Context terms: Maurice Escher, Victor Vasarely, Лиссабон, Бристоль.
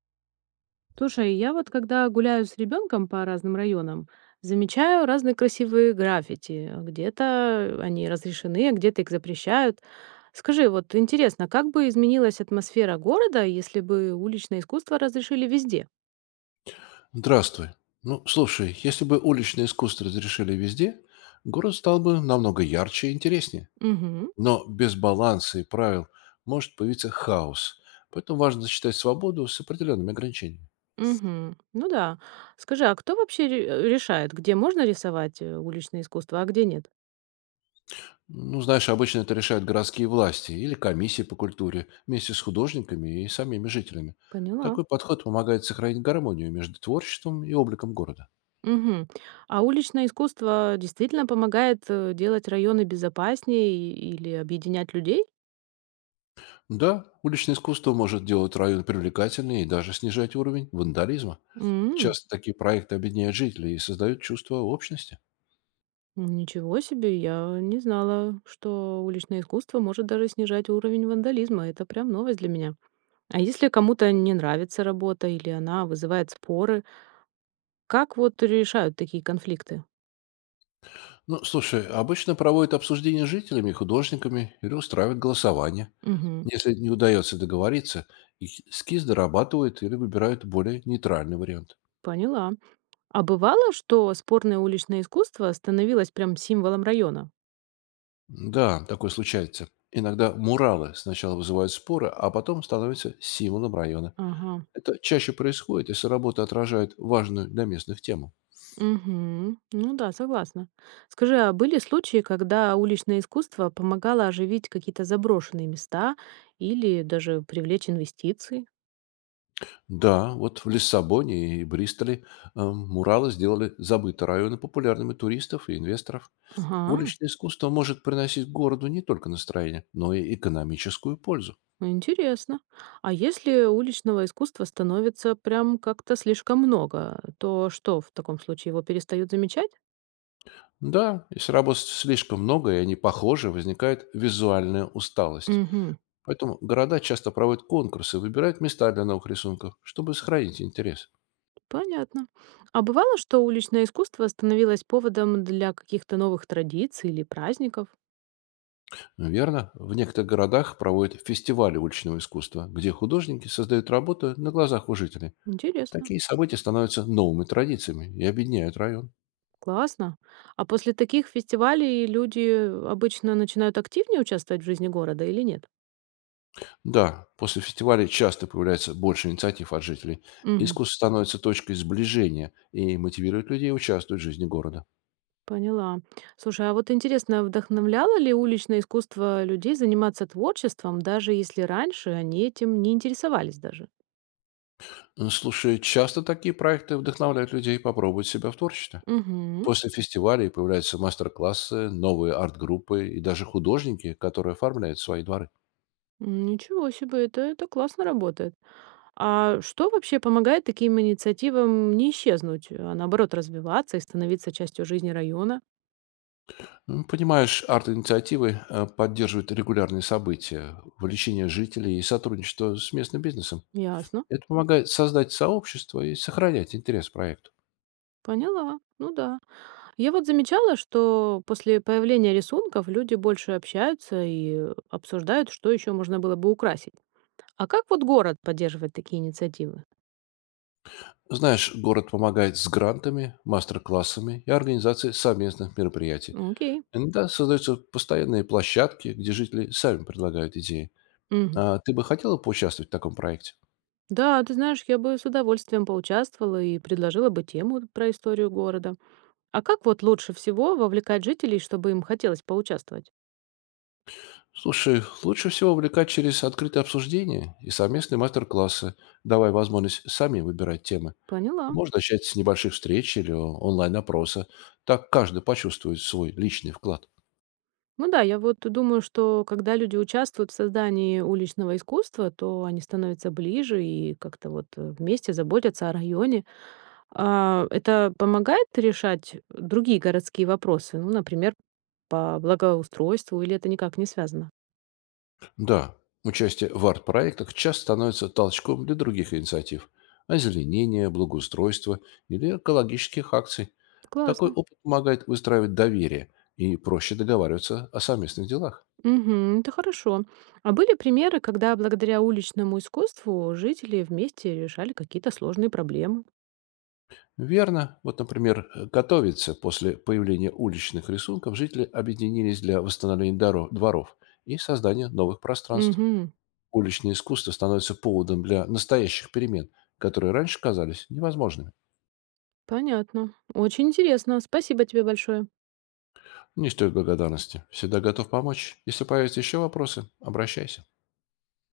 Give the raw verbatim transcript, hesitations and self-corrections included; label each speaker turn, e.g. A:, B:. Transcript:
A: Слушай, я вот когда гуляю с ребенком по разным районам, замечаю разные красивые граффити. Где-то они разрешены, а где-то их запрещают. Скажи, вот интересно, как бы изменилась атмосфера города, если бы уличное искусство разрешили везде?
B: Здравствуй. Ну, слушай, если бы уличное искусство разрешили везде, город стал бы намного ярче и интереснее.
A: Угу,
B: Но без баланса и правил может появиться хаос. Поэтому важно сочетать свободу с определенными ограничениями.
A: угу. Ну да. Скажи, а кто вообще ре- решает, где можно рисовать э, уличное искусство, а где нет?
B: Ну, знаешь, обычно это решают городские власти или комиссии по культуре вместе с художниками и самими жителями.
A: Поняла.
B: Такой подход помогает сохранить гармонию между творчеством и обликом города.
A: Угу. А уличное искусство действительно помогает э, делать районы безопаснее и- или объединять людей?
B: Да, уличное искусство может делать район привлекательнее и даже снижать уровень вандализма.
A: М,
B: Часто такие проекты объединяют жителей и создают чувство общности.
A: ничего себе, я не знала, что уличное искусство может даже снижать уровень вандализма. Это прям новость для меня. А если кому-то не нравится работа или она вызывает споры, как вот решают такие конфликты?
B: Ну, слушай, обычно проводят обсуждения с жителями, художниками или устраивают голосование.
A: Мгм,
B: Если не удается договориться, эскиз дорабатывают или выбирают более нейтральный вариант.
A: поняла. А бывало, что спорное уличное искусство становилось прям символом района?
B: Да, такое случается. Иногда муралы сначала вызывают споры, а потом становятся символом района.
A: Ага.
B: Это чаще происходит, если работа отражает важную для местных тему.
A: Мгм. Ну да, согласна. Скажи, а были случаи, когда уличное искусство помогало оживить какие-то заброшенные места или даже привлечь инвестиции?
B: Да, вот в Лиссабоне и Бристоле э, муралы сделали забытые районы популярными туристов и инвесторов.
A: Ага,
B: Уличное искусство может приносить городу не только настроение, но и экономическую пользу.
A: интересно. А если уличного искусства становится прям как-то слишком много, то что в таком случае его перестают замечать?
B: Да, если работ слишком много и они похожи, возникает визуальная усталость.
A: Угу.
B: Поэтому города часто проводят конкурсы, выбирают места для новых рисунков, чтобы сохранить интерес.
A: Понятно. А бывало, что уличное искусство становилось поводом для каких-то новых традиций или праздников?
B: Верно, в некоторых городах проводят фестивали уличного искусства, где художники создают работу на глазах у жителей.
A: Интересно.
B: Такие события становятся новыми традициями и объединяют район.
A: Классно. А после таких фестивалей люди обычно начинают активнее участвовать в жизни города или нет?
B: Да, после фестиваля часто появляется больше инициатив от жителей.
A: Мгм.
B: Искусство становится точкой сближения и мотивирует людей участвовать в жизни города.
A: Поняла. Слушай, а вот интересно, вдохновляло ли уличное искусство людей заниматься творчеством, даже если раньше они этим не интересовались даже?
B: Э, Слушай, часто такие проекты вдохновляют людей попробовать себя в творчестве.
A: Угу.
B: После фестивалей появляются мастер-классы, новые арт-группы и даже художники, которые оформляют свои дворы.
A: Ничего себе, это, это классно работает. А что вообще помогает таким инициативам не исчезнуть, а наоборот развиваться и становиться частью жизни района?
B: М, Понимаешь, арт-инициативы э, поддерживают регулярные события, вовлечение жителей и сотрудничество с местным бизнесом.
A: Ясно.
B: Это помогает создать сообщество и сохранять интерес к проекту.
A: Поняла. Ну да. Я вот замечала, что после появления рисунков люди больше общаются и э, обсуждают, что еще можно было бы украсить. А как вот город поддерживает такие инициативы?
B: Знаешь, город помогает с грантами, мастер-классами и организацией совместных мероприятий.
A: Ну, окей.
B: Иногда создаются постоянные площадки, где жители сами предлагают идеи.
A: Мгм.
B: А ты бы хотела поучаствовать в таком проекте?
A: Да, ты знаешь, я бы с удовольствием поучаствовала и предложила бы тему про историю города. А как вот лучше всего вовлекать жителей, чтобы им хотелось поучаствовать?
B: Слушай, лучше всего увлекать через открытые обсуждения и совместные мастер-классы, давая возможность самим выбирать темы.
A: Поняла.
B: Можно начать с небольших встреч или онлайн-опроса. Так каждый почувствует свой личный вклад.
A: Ну да, я вот думаю, что когда люди участвуют в создании уличного искусства, то они становятся ближе и как-то вот э, вместе заботятся о районе. А, это помогает решать другие городские вопросы, ну, например, по благоустройству, или это никак не связано?
B: Да, участие в арт-проектах часто становится толчком для других инициатив – озеленения, благоустройства или экологических акций. Такой
A: Классно.
B: опыт помогает выстраивать доверие и проще договариваться о совместных делах.
A: Мгм. Это хорошо. А были примеры, когда благодаря уличному искусству жители вместе решали какие-то сложные проблемы?
B: Верно. Вот, например, э, готовиться после появления уличных рисунков жители объединились для восстановления доро- дворов и создания новых пространств.
A: Угу,
B: Уличное искусство становится поводом для настоящих перемен, которые раньше казались невозможными.
A: понятно. Очень интересно. Спасибо тебе большое.
B: Не стоит благодарности. Всегда готов помочь. Если появятся еще вопросы, обращайся.